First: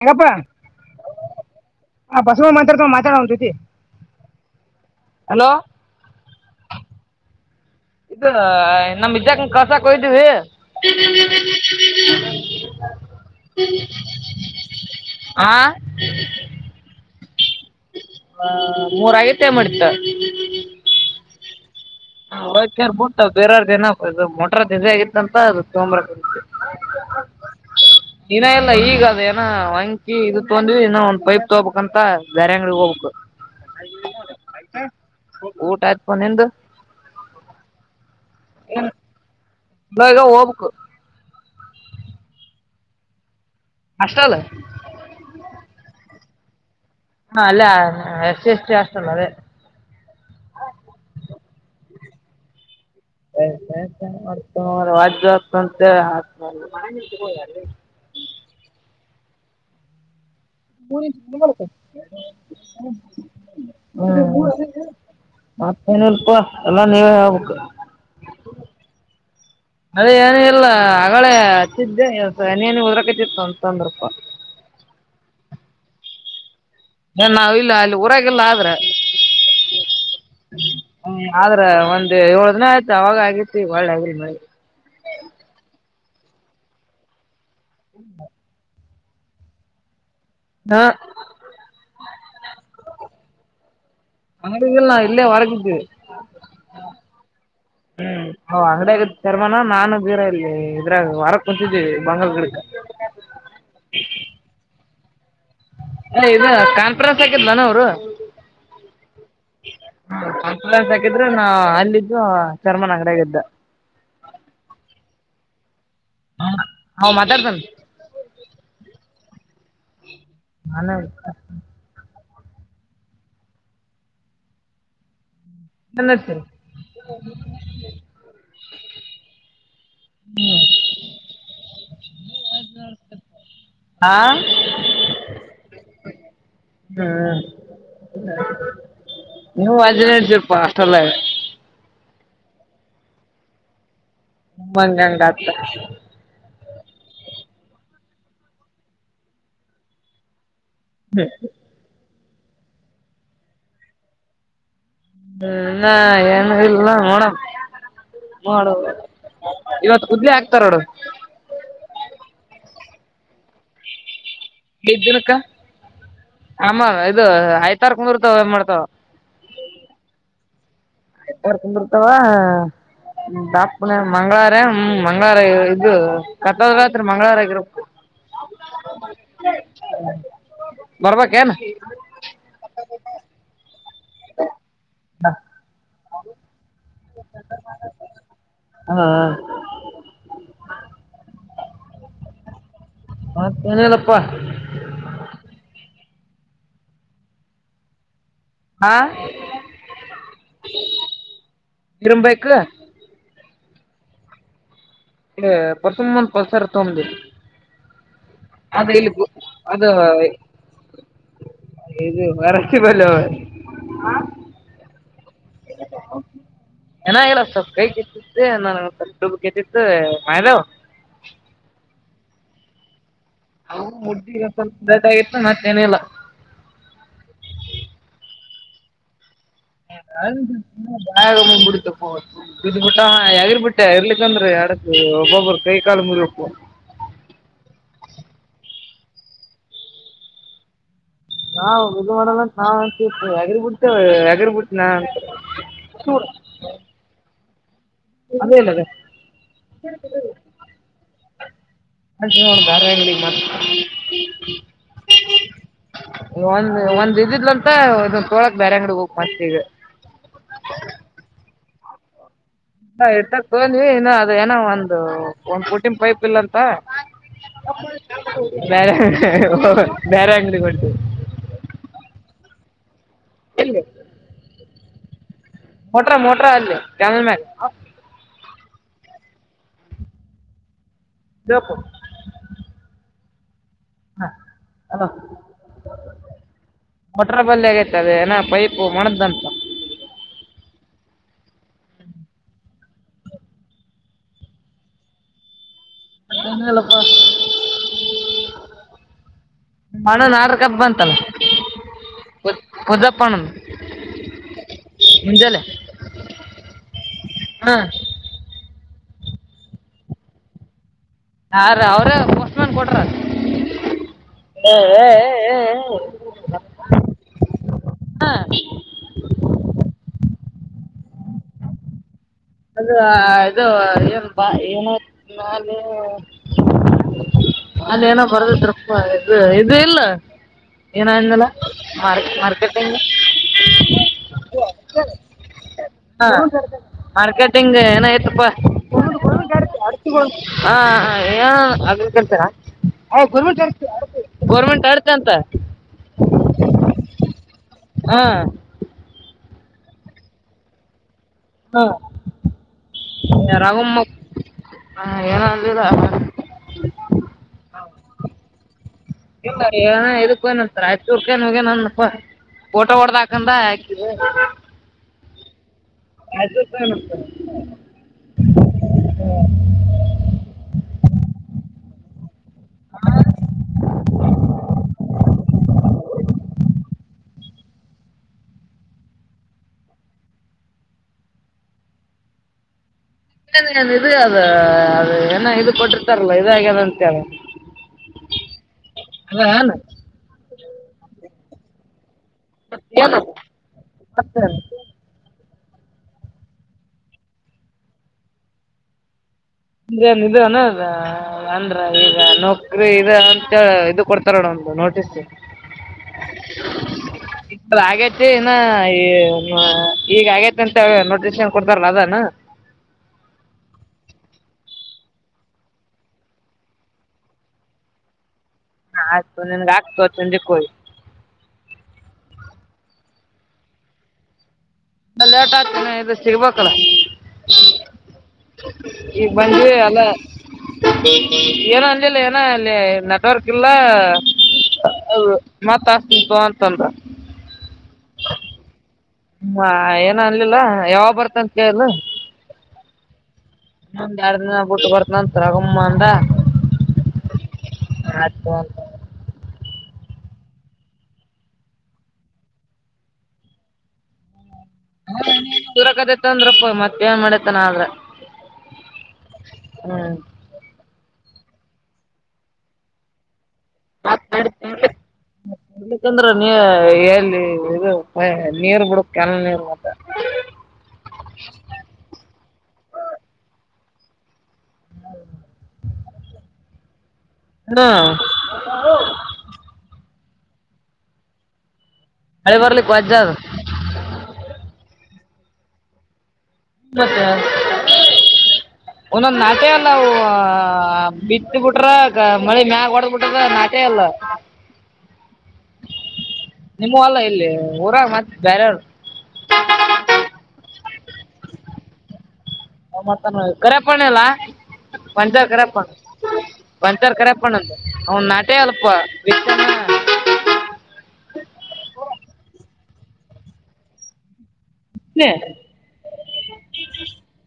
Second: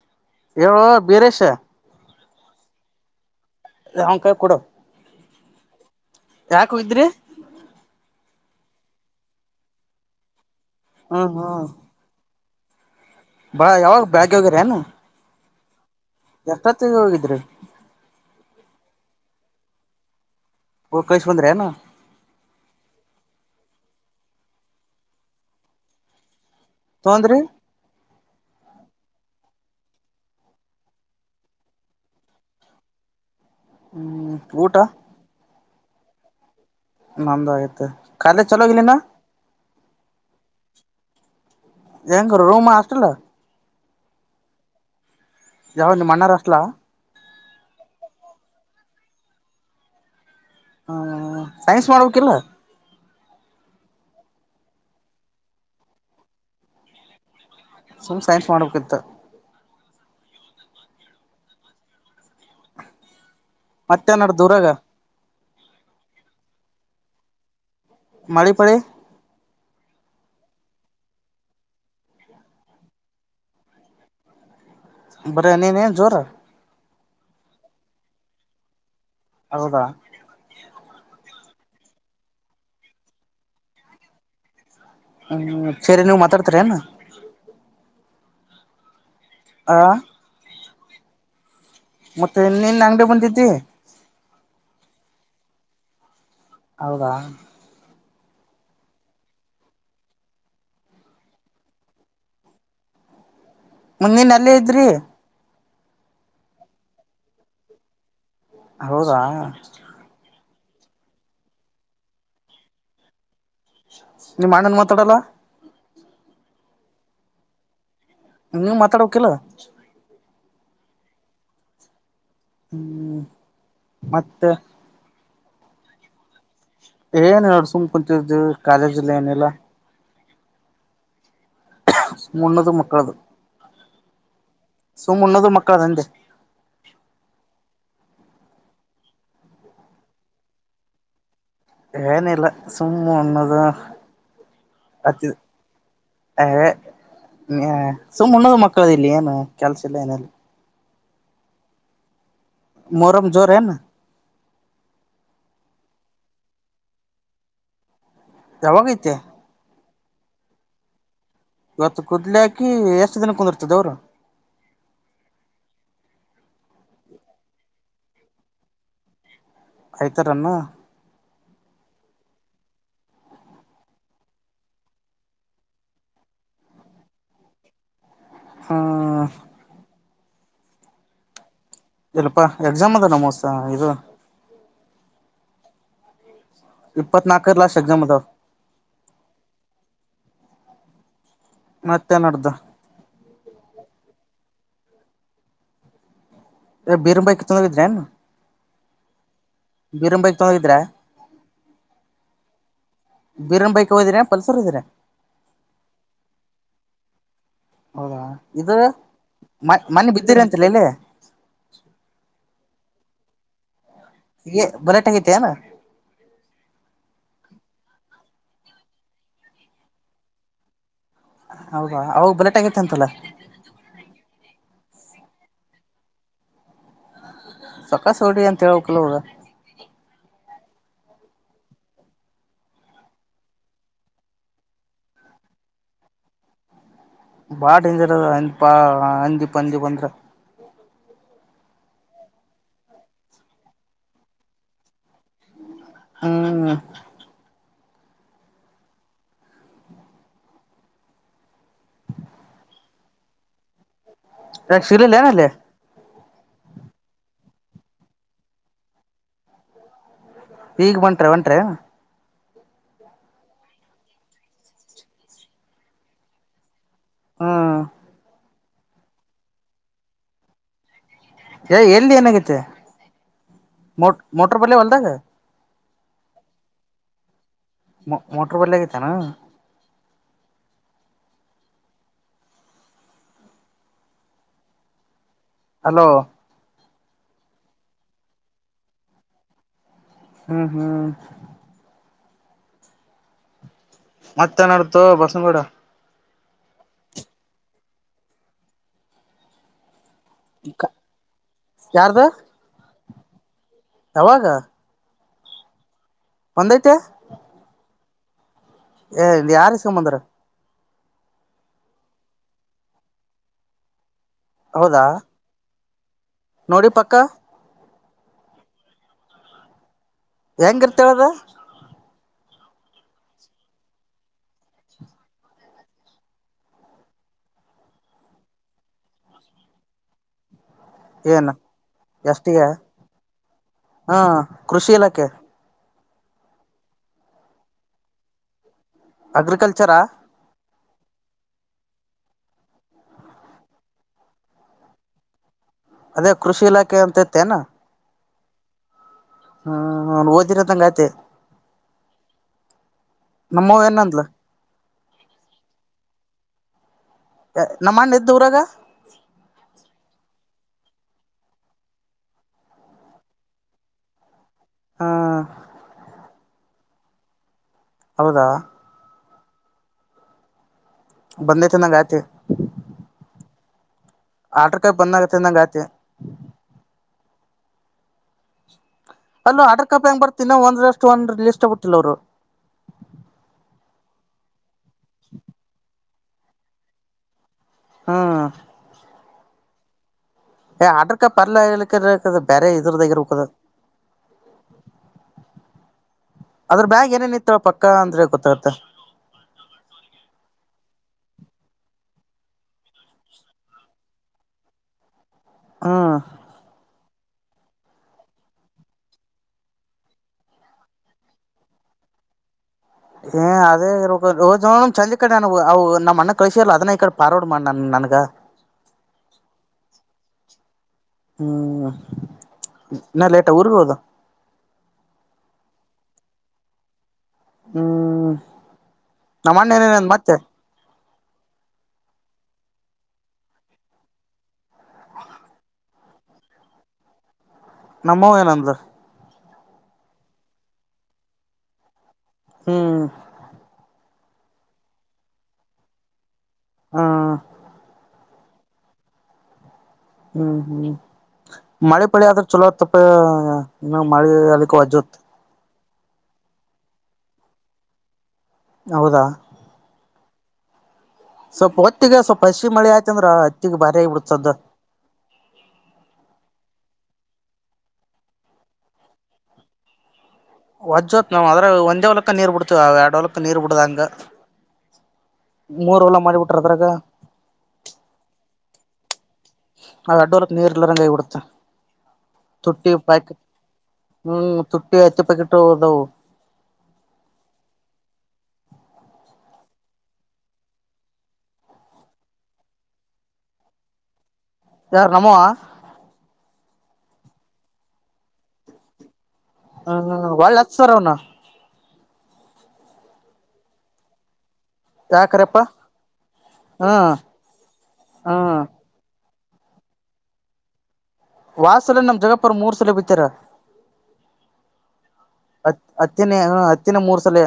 ಹೆಂಗಪ್ಪ ಹೇಳೊ ಬಿರೇಶ್ ಆ ಬಸವಾ ಮಾತಾಡತ್ಯಾನ್ ಮಾತಾಡ ಅವನ್ ಜೊತಿ ಏ ಅಂವ ಕೈಯಾಗ್ ಕೊಡು ಹಲೋ ಯಾಕು ಇದ್ರಿ ಅ ಏ ನಮ್ ಇಜ್ಜಕಾನ್ ಕಲ್ಸಾಕ್ ಹೋಗಿದ್ವಿ [inaudible] [inaudible] ಹ್ಮ್ ಹ್ಮ್ ಬಾ ಯಾವಾಗ್ ಬ್ಯಾಕಿಗ್ ಹೋಗಿರೆನ್ ಏನು ಹಾ ಎಷ್ಟೊತ್ತಿಗೆ ಹೋಗಿದ್ರಿ ಅ ಮೂರ್ ಆಗಿತ್ ಎನ್ ಮಾಡಿತ್ ಅ ಹೋಗಿ ಕಳ್ಸ ಬಂದ್ರಿ ಏನು ಅವಾಗ್ ಕೆರ್ಕೊಂತ ಬೆರೆರ್ದೇನೋ ಬಜಾ ಮೋಟಾರ್ ಬಿಸಿ ಆಗಿತ್ತಂತ ಅದು ತೊಂಬಾರಕ್ ಹೋಗಿದ್ವಿ ತೊಂದ್ರಿ ಹಿನಾ ಇಲ್ಲಾ ಈಗಾ ಅದ ಏನೋ ವಂಕಿ ಇದು ತೊಂದ್ವಿ ಇನ್ನಾ ಒಂದ್ ಪೈಪ್ ತೊಬೇಕ್ ಅಂತಾ ಬ್ಯಾರೆ ಅಂಗಡಿಗ್ ಹೋಗ್ಬೇಕ ಹ್ಮ್ ಊಟ ಊಟ್ ಆಯ್ತ ಪಾ ನಿಂದ ನಂದ ಆಗ್ಯೆತೆ ಕಾಲೇಜ್ ಚಾಲು ಆಗಿಲ್ ಹಿನಾ ಬೇಗಾ ಹೋಗ್ಬುಕ್ ಹೆಂಗ್ ರೂಮಾ ಹಾಸ್ಟೆಲ್ ಹಾಸ್ಟಲ್ ಯಾವದ್ ನಿಮ್ ಅಣ್ಣಾರ್ ಹಾಸ್ಟಲಾ ಹಾ ಅಲ್ಲ ಎಷ್ಟ ಎಷ್ಟ ಅಷ್ಟಲ್ಲ ಅದೆ ಹ್ಮ ಸೈನ್ಸ್ ಮಾಡ್ಬೇಕಕ್ಿಲ್ಲ [unintelligible] ಸುಮ್ ಸೈನ್ಸ್ ಮಾಡ್ಬೇಕಿತ್ತ [unintelligible] ಮತ್ತೇನಾರ ಹ್ಮ್ ದೂರಾಗ ಮತ್ತ ಏನಲ್ಪ ಎಲ್ಲಾ ನೀವೇ ಹೇಬೇಕು ಮಾಲಿಪಾಲಿ ಅದೇ ಏನ ಎಲ್ಲ ಹಗಳೆ ಹಚ್ಚಿದ್ದೆ ಏನ ಏನ ಉದ್ರಕತಿತ್ತು ಅಂತಂತ ಅಂದ್ರಪ್ಪ ಬರ ನೀನ್ ಏನ್ ಜೋರ ನಾವ ಇಲ್ಲ ಅಲ್ಲಿ ಊರಾಗಲ್ಲ ಆದ್ರೆ ಹೌದಾ ಆದ್ರ ಒಂದ್ ಏಳ ದಿನ ಆಯ್ತು ಅವಾಗ ಆಗೇತಿ ಒಳ್ಳೆ ಆಗಲ್ ಮಿ ಹ್ಮ್ ಸರಿ ನೀವವು ಮಾತಾಡ್ತರಿ ಅನ್ ಆ ಹಾ ಮತ್ತೆ ನಿನ್ ಅಂಗಡಿ ಬಂದಿದ್ದಿ ಅಂಗಡಿಗಿಲ್ಲಾ ಇಲ್ಲೇ ವರಗಿದ್ದ ಹೌದಾ ಹ್ಮ್ ಅವ ಅಂಗಡಾಗ ಶರ್ಮಾನ ನಾನು ಬೀರ ಇಲ್ಲಿ ಇದ್ರಾಗ ವರಕ್ ಕುಂತಿದೀವಿ ಬಂಗಾರ ಗಿಡ ಮುಂದಿನ ಅಲ್ಲೇ ಇದ್ರಿ ಅ ಇದು ಕಾನ್ಫರೆನ್ಸ್ ಹಾಕಿದ್ ನನ್ ಅವರು ಹೌದಾ ಫ್ರಾನ್ಸ್ ಹಾಕಿದ್ರೆ ನಾ ಅಲ್ಲಿದ್ದು ಚರ್ಮನ್ಂಗಡಾಗ ಇದ್ದ ನಿಮ್ಮ ಆಣ್ಣನ್ ಮಾತಾಡಲ್ಲ ಹ ಹಾ ಮಾತಾಡ್ತನೆ ನೀವ್ ಮಾತಾಡಬೇಕಿಲ್ಲ ನಾನತ ಹ್ಮ್ ಮತ್ತೆ ನನ್ನ ಹ್ತೀರ ಏನು ಅಡಸುಮ ಕುಂತು ಕಾಲ ಜಿಲ್ಲನಲ್ಲ ಹ್ಮ್ ಸುಮ್ ಉಣ್ಣದು ಮಕ್ಕಳದು ಆಾ ಸುಮ್ ಉಣ್ಣೋದು ಮಕ್ಕಳ ಅಂದೆ ಹ್ಮ್ ನೀವು ಅಜ ಪಷ್ಟಲ್ಲ ಏನಿಲ್ಲ ಸುಮ್ಮ ಅನ್ನೋದು ಹಮ್ಮಂಗಂಗತ್ ಹ ಸುಮ್ಮ್ಣದ ಮಕ್ಕಳದ ಇಲ್ಲಿ ಏನು ಕೆಲ್ಸ ಇಲ್ಲ ಏನಿಲ್ಲ ಹ್ಮ್ ಮೂರಮ್ ಜೋರ್ ಏನು ಹ್ಮ್ ಏನಿಲ್ಲ ನೋಡೋಣ ನೋ ಯಾವಾಗೈತೆ ಇವತ್ತು ಉದ್ಲಿ ಹಾಕ್ತಾರೋಡು ಇವತ್ತು ಕೂದಲಾಕಿ ಎಷ್ಟ ದಿನ ಕುಂದಿರ್ತದ ಅವರು ಬಿದ್ದಿನಕ್ಕ ಆಮ ಇದು ಆಯ್ತ ತರ್ಕ ಮುರ್ತಾವ ಮಾಡ್ತಾವ ಆಯ್ತಾರ್ಣ ಯರ್ಕ್ಬಿರ್ತಾವ ದಾಪನ ಮಂಗಳವಾರ ಹ್ ಮಂಗಳವಾರ ಇದು ಕತ್ತಲ್ ರಾತ್ರಿ ಮಂಗಳವಾರ ಆಗಿರಪ್ಪ ಹ್ಮ್ [inaudible] ಬರ್ಬ ಕೆನ್ ಇಲ್ಲಪಾ ಎಕ್ಸಾಮ್ ಅದ ನ ಮೋಸ ಇದು ಇಪ್ಪತ್ನಾಲ್ಕರ ಲಾಸ್ಟ್ ಎಕ್ಸಾಮ್ ಅದಾವ ಹಾ ಹಾ ಮತ್ತೆ ನಡ್ದ ಪ್ಪ ಬೀರಮ ಭೈಕ ತೊಂದಿದ್ರೆನ್ ಹಾ ತೊಂದಿದ್ರ ಬೀರಮ ಬೈಕ್ ಬೀರಮ ಬೈಕ್ ಒಯ್ದೀರ್ಯಾ ಪಲ್ಸರ್ ಒಯಿದೀರ್ಯ ಇ ಪರ್ಸುಮಮಂದು ಪಲ್ಸರ್ ತೊಂಡ ಹೌದಾ ಇದು ಅದೀಲ್ಲಿ ಗೂ ಮ ಅದು ಮನ್ನಿ ಬಿದ್ದಿರಿ ಅಂತಲ್ಲ ಇಲ್ಲಿ ಇದು ವೆರಟಿಬಲ್ಲ [inaudible] ಹೀಗೆ ಬರಟ್ಯಗ ಏನಾಗಿಲ್ಲ ಸ್ ಕೈ ಕಿ ತ್ತಿ ನನಗ್ ಕಟ್ಟದಬೇಕಿತ್ತು ಮೈದಾವ್ ಹೌದಾ ಅವಾಗ ಬುಲೆಟ್ ಆಗಿತಂತಲ ಅವುಗು ಮುಡ್ಡಿಗ್ ಸ್ವಲ್ಪ ಬ್ಲಡ್ಡಾಗಿತ್ತು ಮತ್ತೇನಿಲ್ಲ ಸಕಸ ಹೋಡಿ ಅಂತ ಹೇಳಕಲ ಅವುಗ ಹ ಹೌದು [unintelligible] ಬಯಗಾಮಮ ಬಿಡತಪ್ಪೂ ಅವತ್ತು ಇದು ಮುಂಡ ಎಗಿರ್ಬಟ್ಟೆ ಇರ್ಲಿಕ್ಕಂದ್ರೆ ಎಡಕ್ಕೆ ಒಬ್ಬೊಬ್ಬರು ಕೈ ಕಾಲ ಮುರಿಪ್ಪೋ ಬಾಳ ಡೇಂಜರ ಅದ ಹಂದೀಪ ಹಂದಪಂದಿ ಬಂದ್ರ ನಾವಿದು ಮಾಡಲ್ಲಂತ ನಾವ ಅಂತೀವಿ ಎಗರ್ ಬಿಡ್ತಿವಿ ಎಗರ್ ಬಿಡ್ತನಾ ಪುತ್ತುರ ಹ್ಮ್ ಅದೇಲ್ಲದ ಹೊಂಟಿವ ನೋಡ ಬ್ಯಾರೆ ಅಂಗಡಿಗ ಮತ್ತ ಯಾಕ ಸಿಗಲಿಲ್ಲೇನ್ ಅಲ್ಲಿ ಒಂದ್ ಒಂದ್ ಇದಿದ್ಲಂತ ಇದನ್ ತೋಳಕ್ ಬ್ಯಾರೆ ಅಂಗಡಿ ಹೋಬೇಕ್ ಮತ್ ಈಗ ಈಗ ಬಂಟ್ರ ಹೊಂಟ್ರೆನ್ ಇತ್ತಕ್ ತೊಂದ್ವಿ ಇನ್ನು ಅದ ಏನೂ ಒಂದು ಒಂದ್ ಪುಟ್ಟಿನ್ ಪೈಪ್ ಇಲ್ಲಂತ ಹ್ಮ ಬ್ಯಾರೆ ಬ್ಯಾರೆ ಅಂಗಡಿಗ್ ಹೊಂಟಿವಿ ಏ ಎಲ್ಲಿ ಏನಾಗೈತಿ ಮೋ ಮೋಟರ್ ಬಲ್ಲೇ ಹೊಲ್ ಏನ ಮೋಟ್ರಾ ಮೋಟ್ರಾ ಅಲ್ಲಿ ಕ್ಯಾಮಲ್ ಮ್ಯಾಲ ಮ ಮೊಟರ್ ಬಲ್ಲ ಆಗೈತೆನ ಬೇಕು ಹಾ ಹ ಹಲೋ ಮೀಟ್ರ ಬಲ್ ಆಗೈತೆ ಅದ ಏನ ಪೈಪ್ ಮಣದಂತ ಹ್ಮ್ ಹ್ಮ್ ಮತ್ತೆ ನಡ್ತ ಬಸನಗೂಡ ಅದ ಎಳಪ [unintelligible] ಹಣನ್ ಆರ್ ಕಪ್ ಬಂತಲ್ಲ ಯಾರ್ದು ಪುದ್ದಪ್ಪಣನ್ ಯಾವಾಗ ಮುಂಜಲ್ಲ ಒಂದೈತೆ ಏ ಯಾರು ಸಂಬಂದರ ಹಾಾರ ಅವ್ರ ವಸ್ ಮ್ಯಾನ್ ಕೊಟ್ರ ಹಾ ಹೌದಾ ಹ ಹ ನೋಡಿ ಪಕ್ಕ ಹೆಂಗಿರ್ತೇಳದ ಅದು ಇದು ಏನ್ ಬಾ ಏನ ಅ ಏನೋ ಬರ್ದದಪ್ಪ ಇದು ಇದು ಇಲ್ಲ ಏನೋ ಅಂದಲ್ಲ ಏನ್ ಎಷ್ಟಿಗೆ ಮಾರ್ಕೆಟಿಂಗ್ ಹಾ ಕೃಷಿ ಇಲಾಖೆ ಹ ಮಾರ್ಕೆಟಿಂಗ್ ಏನಾಯಯ್ತಪ್ಪಾ ಒಂದು ಒಂದು ಕರೆ ಅಗ್ರಿಕಲ್ಚರಾ ಅಚುಗೊಂಡ ಆ ತರ ಗರ್ೆಂಟ್ ಗೋರ್ಮೆಂಟ್ ಆಡ್ತೆ ಅಂತ ಅದೇ ಕೃಷಿ ಇಲಾಖೆ ಅಂತ ಇತ್ತೇನಾ ಹಾ ಹ್ಮ್ ಓದಿರೋದಂಗತೆ ಹಾ ನಮ್ಮವ್ ರಗಮ್ಮ ಏನಂದ್ಲ ಹ ಏನಂದಿಲ್ಲ ನಮ್ಮಂಡ್ಣದೂರಾಗ ರಾಯಚೂರ್ ಕ ನೀಗೆ ನ ಫೋಟೋ ಹೊಡ್ದಾಕಂದ ಯಾಕ ಹ್ಮ ಅದುತ ಹೌದಾ ಬಂದೆ ನ ಗಾಯತೆ ಹೂ-ಹೂ ಆಟ್ರಕಾಯಿ ಬಂದ ಆಗತ್ತ ನಂಗ ಆತಿ ಅಲ್ಲ ಆರ್ಡ್ರ ಕಾಪಿ ಹೆಂಗ ಬರ್ತಿನ ಒಂದ್ರ ಅಷ್ಟು ಒಂದ ಲಿಸ್ಟ್ಬಿಟ್ಟಿಲ್ಲ ಅವರು ಏನ್ ನ್ ಇದು ಅದ ಅದು ಏನ ಇ ಕೊಟ್ಟಿರ್ತಾರಲ್ಲ ಇದಾಗ್ಯನಂತ ಕೇಳ ಹ್ಮ್ ಹನು ಏ ಅಡರ್ಕ ಪರ್ಲ ಹೇಳಕ್ಕ್ರ ಬೇರೆ ಇದುರದರ ಮತ್ತೇನು ಉ ಕದ ಮತ್ತೇನು ಅದ್ರ ಬ್ಯಾಗ್ ಏನೇನ ಇತ್ತ ಪಕ್ಕ ಅಂದ್ರೆ ಗೊತ್ತಾಗತ್ತೆ ಅಂದ್ರ ಏನ್ ಇ ಅನದ ಅಂದ್ರ ಈಗ ನೌಕ್ರಿ ಇ ಅಂತ ಇದು ಕೊಡ್ತಾರಣ ಒಂದು ನೋಟಿಸ್ ಹ್ಮ ಆಗೇತಿ ಇನ್ನ ಈ ಈಗ ಆಗೇತಿ ಅಂತ ನೋಟಿಸಷನ್ ಕೊಡ್ತಾರಲ್ಲ ಅದಾನ ಏ ಅದೇ ಚಂದ ಇ ಕಡೆ ನಾನ ಅವು ನಮ್ಮ ಅಣ್ಣ ಕಳಸಲ್ಲ ಅದನ್ನ ಈ ಕಡೆ ಪಾರಡ ಮಾಡ ನು ನನಗ ಹಾ ಆಯ್ತು ನಿನ್ಗ ಆಗ್ತುಂದಕ್ಕೋಳಿ ಹ್ಮ್ ಇನ್ನಾ ಲೇಟ ಊರ್ಗ ಹೋದ ಲೇಟ್ ಆಗ್ತದೆ ಇದ್ದ ಸಿಗಬೇಕಲ್ಲ ಹ್ಮ್ ಈ ನಮ್ಮ ಬಂದವಿ ಅಣ್ಣ ಅಲ್ಲ ಏನೇನಂದ ಮತ್ತೆ ಏನ ಅಂದಿಲ್ಲ ಅಲ್ಲಿ ನೆಟ್ವರ್ಕ್ ಇಲ್ಲಾ ಹೌದು ಮತ್ತ ಈಗ ಅಂತಂದ್ರ ನಮ್ಮವ ಏನಂದ ಹಾ ಏನ ಅನ್ಲಿಲ್ಲ ಯಾವಾಗ ಬರ್ತ ಅಂತ ಕೇಳಲ್ ಹ್ಮ್ ಒಂದ್ ಎರಡು ದಿನ ಬಿಟ್ಟು ಬರ್ತೀನಿ ಅಂದ ಹ್ಮ ಸ್ಮಾರ್ಟಫೋನ್ ಹ್ಮ್ ಹ್ಮ್ ಮಳೆ ಪಳಿ ಆದ್ರ ಚಲೋ ತಪ್ಪ ಇನ್ನು ಮಳೆ ಅ ವಜುತ್ ದೂರಕದೈತ್ ಅಂದ್ರಪ್ಪಯ್ ಮತ್ತ ಏನ್ ಮಾಡೇತನ ಆದ್ರ ಹೌದಾ ಹ್ಮ್ ಸ್ವಲ್ಪ ಹೊತ್ತಿಗೆ ಸ್ವಲ್ಪ ಹಸಿ ಮಳೆ ಆಯ್ತಂದ್ರ ಹತ್ತಿಗೆ ಭಾರಿ ಆಗ್ಬಿಡ್ತದ ಂದ್ರ ನೀ [inaudible] ಅಲ್ಲಿ ಇ ನೀರ್ ಬಿಡಕ್ ಕೆನ ನೀರ್ ಮತ್ತ ವಜ್ೋತ್ ನಾವವು ಅ್ರೆ ಒಂದೇ ವಲಕ್ಕಕ್ ನೀರ್ ಬಿಡ್ತವ ಆ ಎರಡ್ ವಲಕ್ಕಕ್ ನೀರ್ ಬಿಡ್ದಂಗ ಡ [inaudible] ಮೂರ್ ಹೊಲ ಮಾಡಿಬಿಟ್ರ ಅದ್ರಗ ಅ [unintelligible] ಅವ ಅಡ್ಡುೋರತ್ ನೀರುಲ್ಲರಂಗೈ ಕೊಡ್ತ [unintelligible] ಮಳಿ ತುಟ್ಟಿ ಬರ್ಲಿಕ್ ವಜ್ಜ ಅದ ಪ್ಯಾಕೆಟ್ ಹ್ಮ್ ತುಟ್ಟಿ ಐತ್ತು ಪ್ಯಾಕೆಟ್ ಹಟ್ಟೋದು [inaudible] ಮತ್ತೆ ಒಂದೊಂದ ನಾಟೆ ಅಲ್ಲ ಬಿತ್ ಬಿಿಟ್ರ ಮಳೆ ಮ್ಯಾಗ ಹೊಡ ಬಿಿಟ್ರ ನಾಟೆ ಅಲ್ಲ ಯಾರು ನಮ್ಮವ ನಿಮ್ಮ ಅಲ್ಲ ಇಲ್ಲಿ ಊರ ಮತ್ತೆ ಬ್ಯಾರಿಯವರು ಹ ಒಳ್ಳ ಹಕ್ತಾರ ಅವನ ಹ ಮಾಡ್ತಾನ ಕರೆಪಣೆ ಎಲ್ಲಾ ಪಂಚರ್ ಯಾಕರಪ್ಪ ಕರಿಯಪ್ಪ ಹ್ಮ್ ಪಂಚಾರ್ ಕರಿಯಪ್ಪ ಅಂದ ಅವನ್ ನಾಟೆ ಹ್ಮ್ ಅಲ್ಪ ಎ [unintelligible] ಇ ಮೂರು ಸಲ ಬಿಡ್ತೀರ್ [unintelligible] ಹತ್ ಹತ್ತಿನೇ ಹ ಹತ್ತಿನ ಮೂರು ಸಲ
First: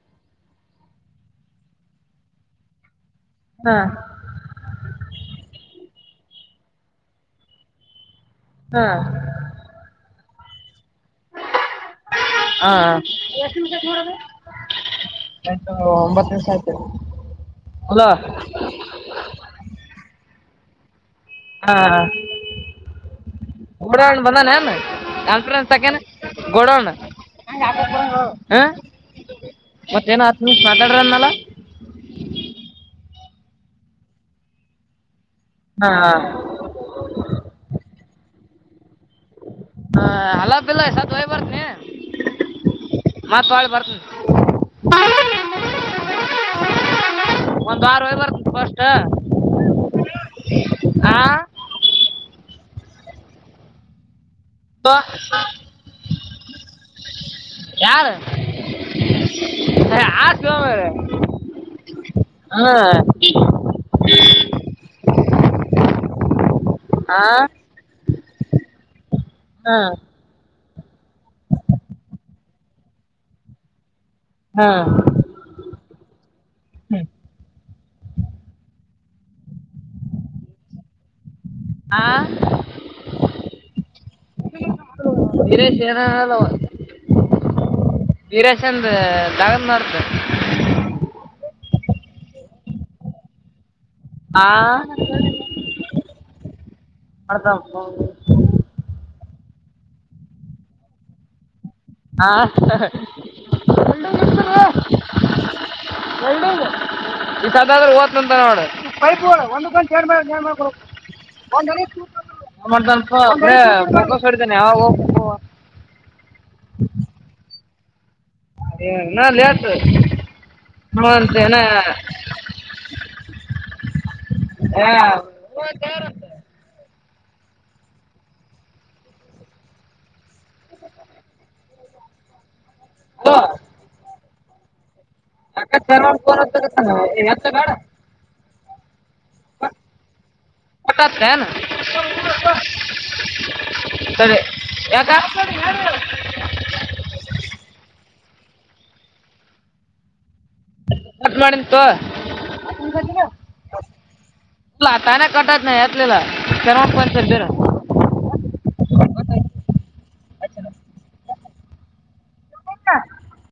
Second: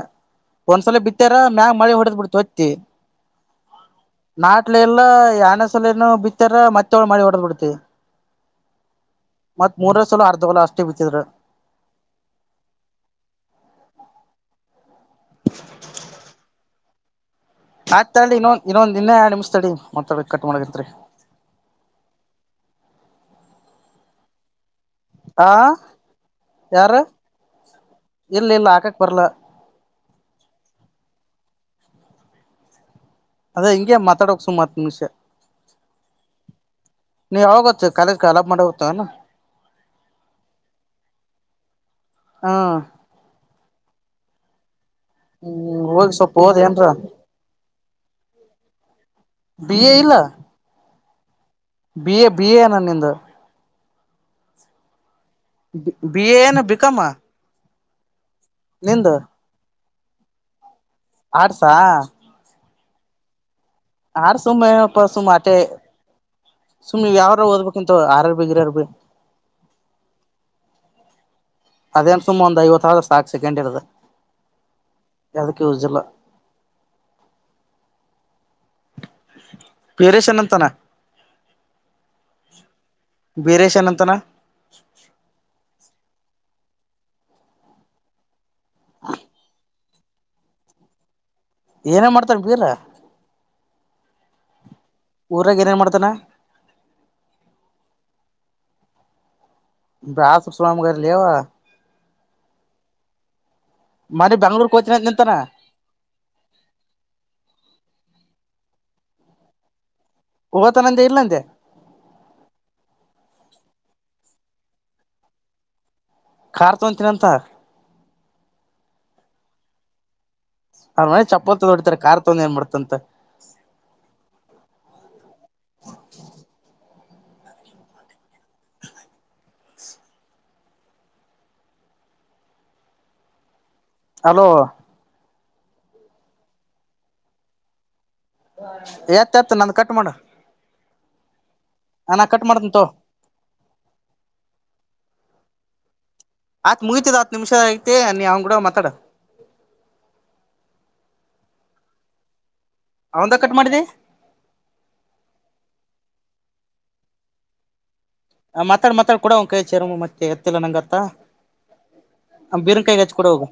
ಒಂದ್ಸಲ ಬಿತ್ತಾರ ಮ್ಯಾಗ ಮಳೆ ಹೊಡೆದ್ ಬಿಡ್ತು ಹೊತ್ತಿ ಹಾ ನಾಟ್ಲ ಎಲ್ಲ ಎರಡನೇ ಸಲ ಬಿತ್ತಾರ ಮತ್ತವಳ ಮಾಡಿ ಓಡದ್ ಬಿಡ್ತಿವಿ ಹಾ ಮತ್ ಮೂರ ಸಲ ಅರ್ಧ ತಗೋ ನಾ ಬಿಚ್ಚಿದ್ರ [unintelligible] ಆಯ್ತ ಒಂಬತ್ತು ನಿಮಿಷ ಆಯ್ತದೆ ಆಯ್ತ್ ತಾಳಿ ಇನ್ನೊಂದ ಇನ್ನ ಎರಡುನಿಮಿಷ ತಡಿ ಮತ ಕಟ್ಟ ಏನ್ ಮಾಡಾಕತ್ತೀರಿ [unintelligible] ಹಾ ಅಣ್ಣ ಬಂದಾನ್ ಏನ್ ಆ [unintelligible] ಗೋಡೌನ್ ಯಾರ ಇಲ್ಲ ಹ ಇಲ್ಲ ಹಾಕಕ್ ಬರ್ಲ್ಲ ಮತ್ತೇನ್ ಹತ್ತು ನಿಮಿಷ ಮಾತಾಡ್ರಿ ಅಂದನಲ್ಲ ಅದೇ ಹಿಂಗೆ ಮಾತಾಡೋಕ್ ಸುಮ್ ಹತ್ತು ನಿಮಿಷ ಹಾ ನೀ ಯಾವಾಗ ಕಾಲೇಜ ಕಲಾ ಮಾಡ ಹುತ್ತಾ ಏನ್ ಹಾ ಹಲಬಿಲ್ಲ ಎ ಸತ್ ವಯ್ ಬರ್ತೀನಿ ಹಾ ಫರ್ಸ್ ಹ್ಮ್ ಹೋಗಿ ಸ್ವಲ್ಪ ಹೋದ್ಏನ್ರ ಒಂದ್ ವಾರ ಹೋಗಿ ಬರ್ತೀನಿ ಫಸ್ಟ್ ಹಾ ಬಿ ಎ ಇಲ್ಲ ಬಿ ಎ ಬಿ ಎ ನಾನ್ ನಿಂದ ಬಾ ಬಿಎ ಏನ್ ಬಿಕಮ್ ಹಾ ಯಾರು ನಿಂದ ಆ ಹಸು ಏನ್ ಮಾರಾಯ ಆಡ್ಸ ಹಾ ಆರು ಸುಮಮ್ಮನೆ ಏನಪ್ಪ ಸುಮ್ಮ್ ಅಟೆ ಸುಮ್ಮ್ನೆವು ಹಾ ಯಾವಾರ ಓದ್ಬೇಕಿಂತ ಆರ ಬಗ್ರಬೇಕ ಹಾ ಅದೇನ್ ಸುಮ ಒಂದ್ ಐವತ್ತಾರ ಸಾಕ್ ಸೆಕೆಂಡಿರದ ಹಾ ಯದಕ್ಕ್ ಯೂಸ್ ಇಲ್ಲ ಪೇರೇಶನ ಅಂತಾನ ಹಾ ಬೀರೇಶನ್ ಅಂತಾನ ವೀರೇಶ ಹಾ ಹಲೋ ವೀರ ಚಂದ ದಗನ್ ಅಂತ ಏನೇ ಮಾಡ್ತಾರ ಬೀರ ಆ ಊರಾಗ ಏನೇನ್ ಮಾಡ್ತಾನ ಅಡದಾ ಬಾಸು ಸುನಾಮಗಲಿವಾ ಹಾ ಮಾಡ ಬೆಂಗಳೂರು ಕೋಚ್ನ ನಿಂತಾರ. ನೋ ಪೈ ಒಂದು ಗಂಟೆ. ಹೋಗತಾನಂದೆ ಇಲ್ಲಂದೆ [inaudible] [inaudible] ಕಾರ್ ತೊಂತೀನಂತ. ಇನ್ನ ಲೇಟ್. ಅವ ಮನ ನೋಡಂತ ಏನ ಚಪ್ಪಲ್ತ ಹೊಡ್ತಾರೆ ಕಾರ್ ತಂದ ಏನ್ ಮಾಡಡ್ತಂತ. ಹಾ. [inaudible] ಹಾ. ಹಲೋ. ಯಾಕತ್ ಫೋನ್ ಹಚ್ಚಾಕತ್ತಾನ ಎತ್ಲ ಬ್ಯಾಡ. ಎತ್. ಎತ್ ನಂದ್ ಕಟ್ ಮಾಡು ಹ ನಾ ಕಟ್ ಮಾಡ್ತನ್ ತೋ ಯ [inaudible] ಬಿಡೊ ಮಾತಾಡ. ಮತ್ ಮಾಡಿಂತು ತಗೋ. ಅವಂದ ಕಟ್ ಮಾಡಿದಿ ತಾನ ಕಟ ಆತ್ ನಾ ಎತಲಿಲ್ಲ. [inaudible] ಆ ಮಾತಾಡ್ ಮ ಮಾತಾಡ್ ಕೂಡ ಅವ್ ಕಾಯ ಚಾರ ಮತ್ತೆ ಎತ್ತಿಲ್ಲ ನಂಗತ್ತ. [unintelligible] ಬೀರನ್ಕಾಯಿ ಹ್ಮ್. ಹಚ್ಚಿ ಕೂಡ ಹೋಗು.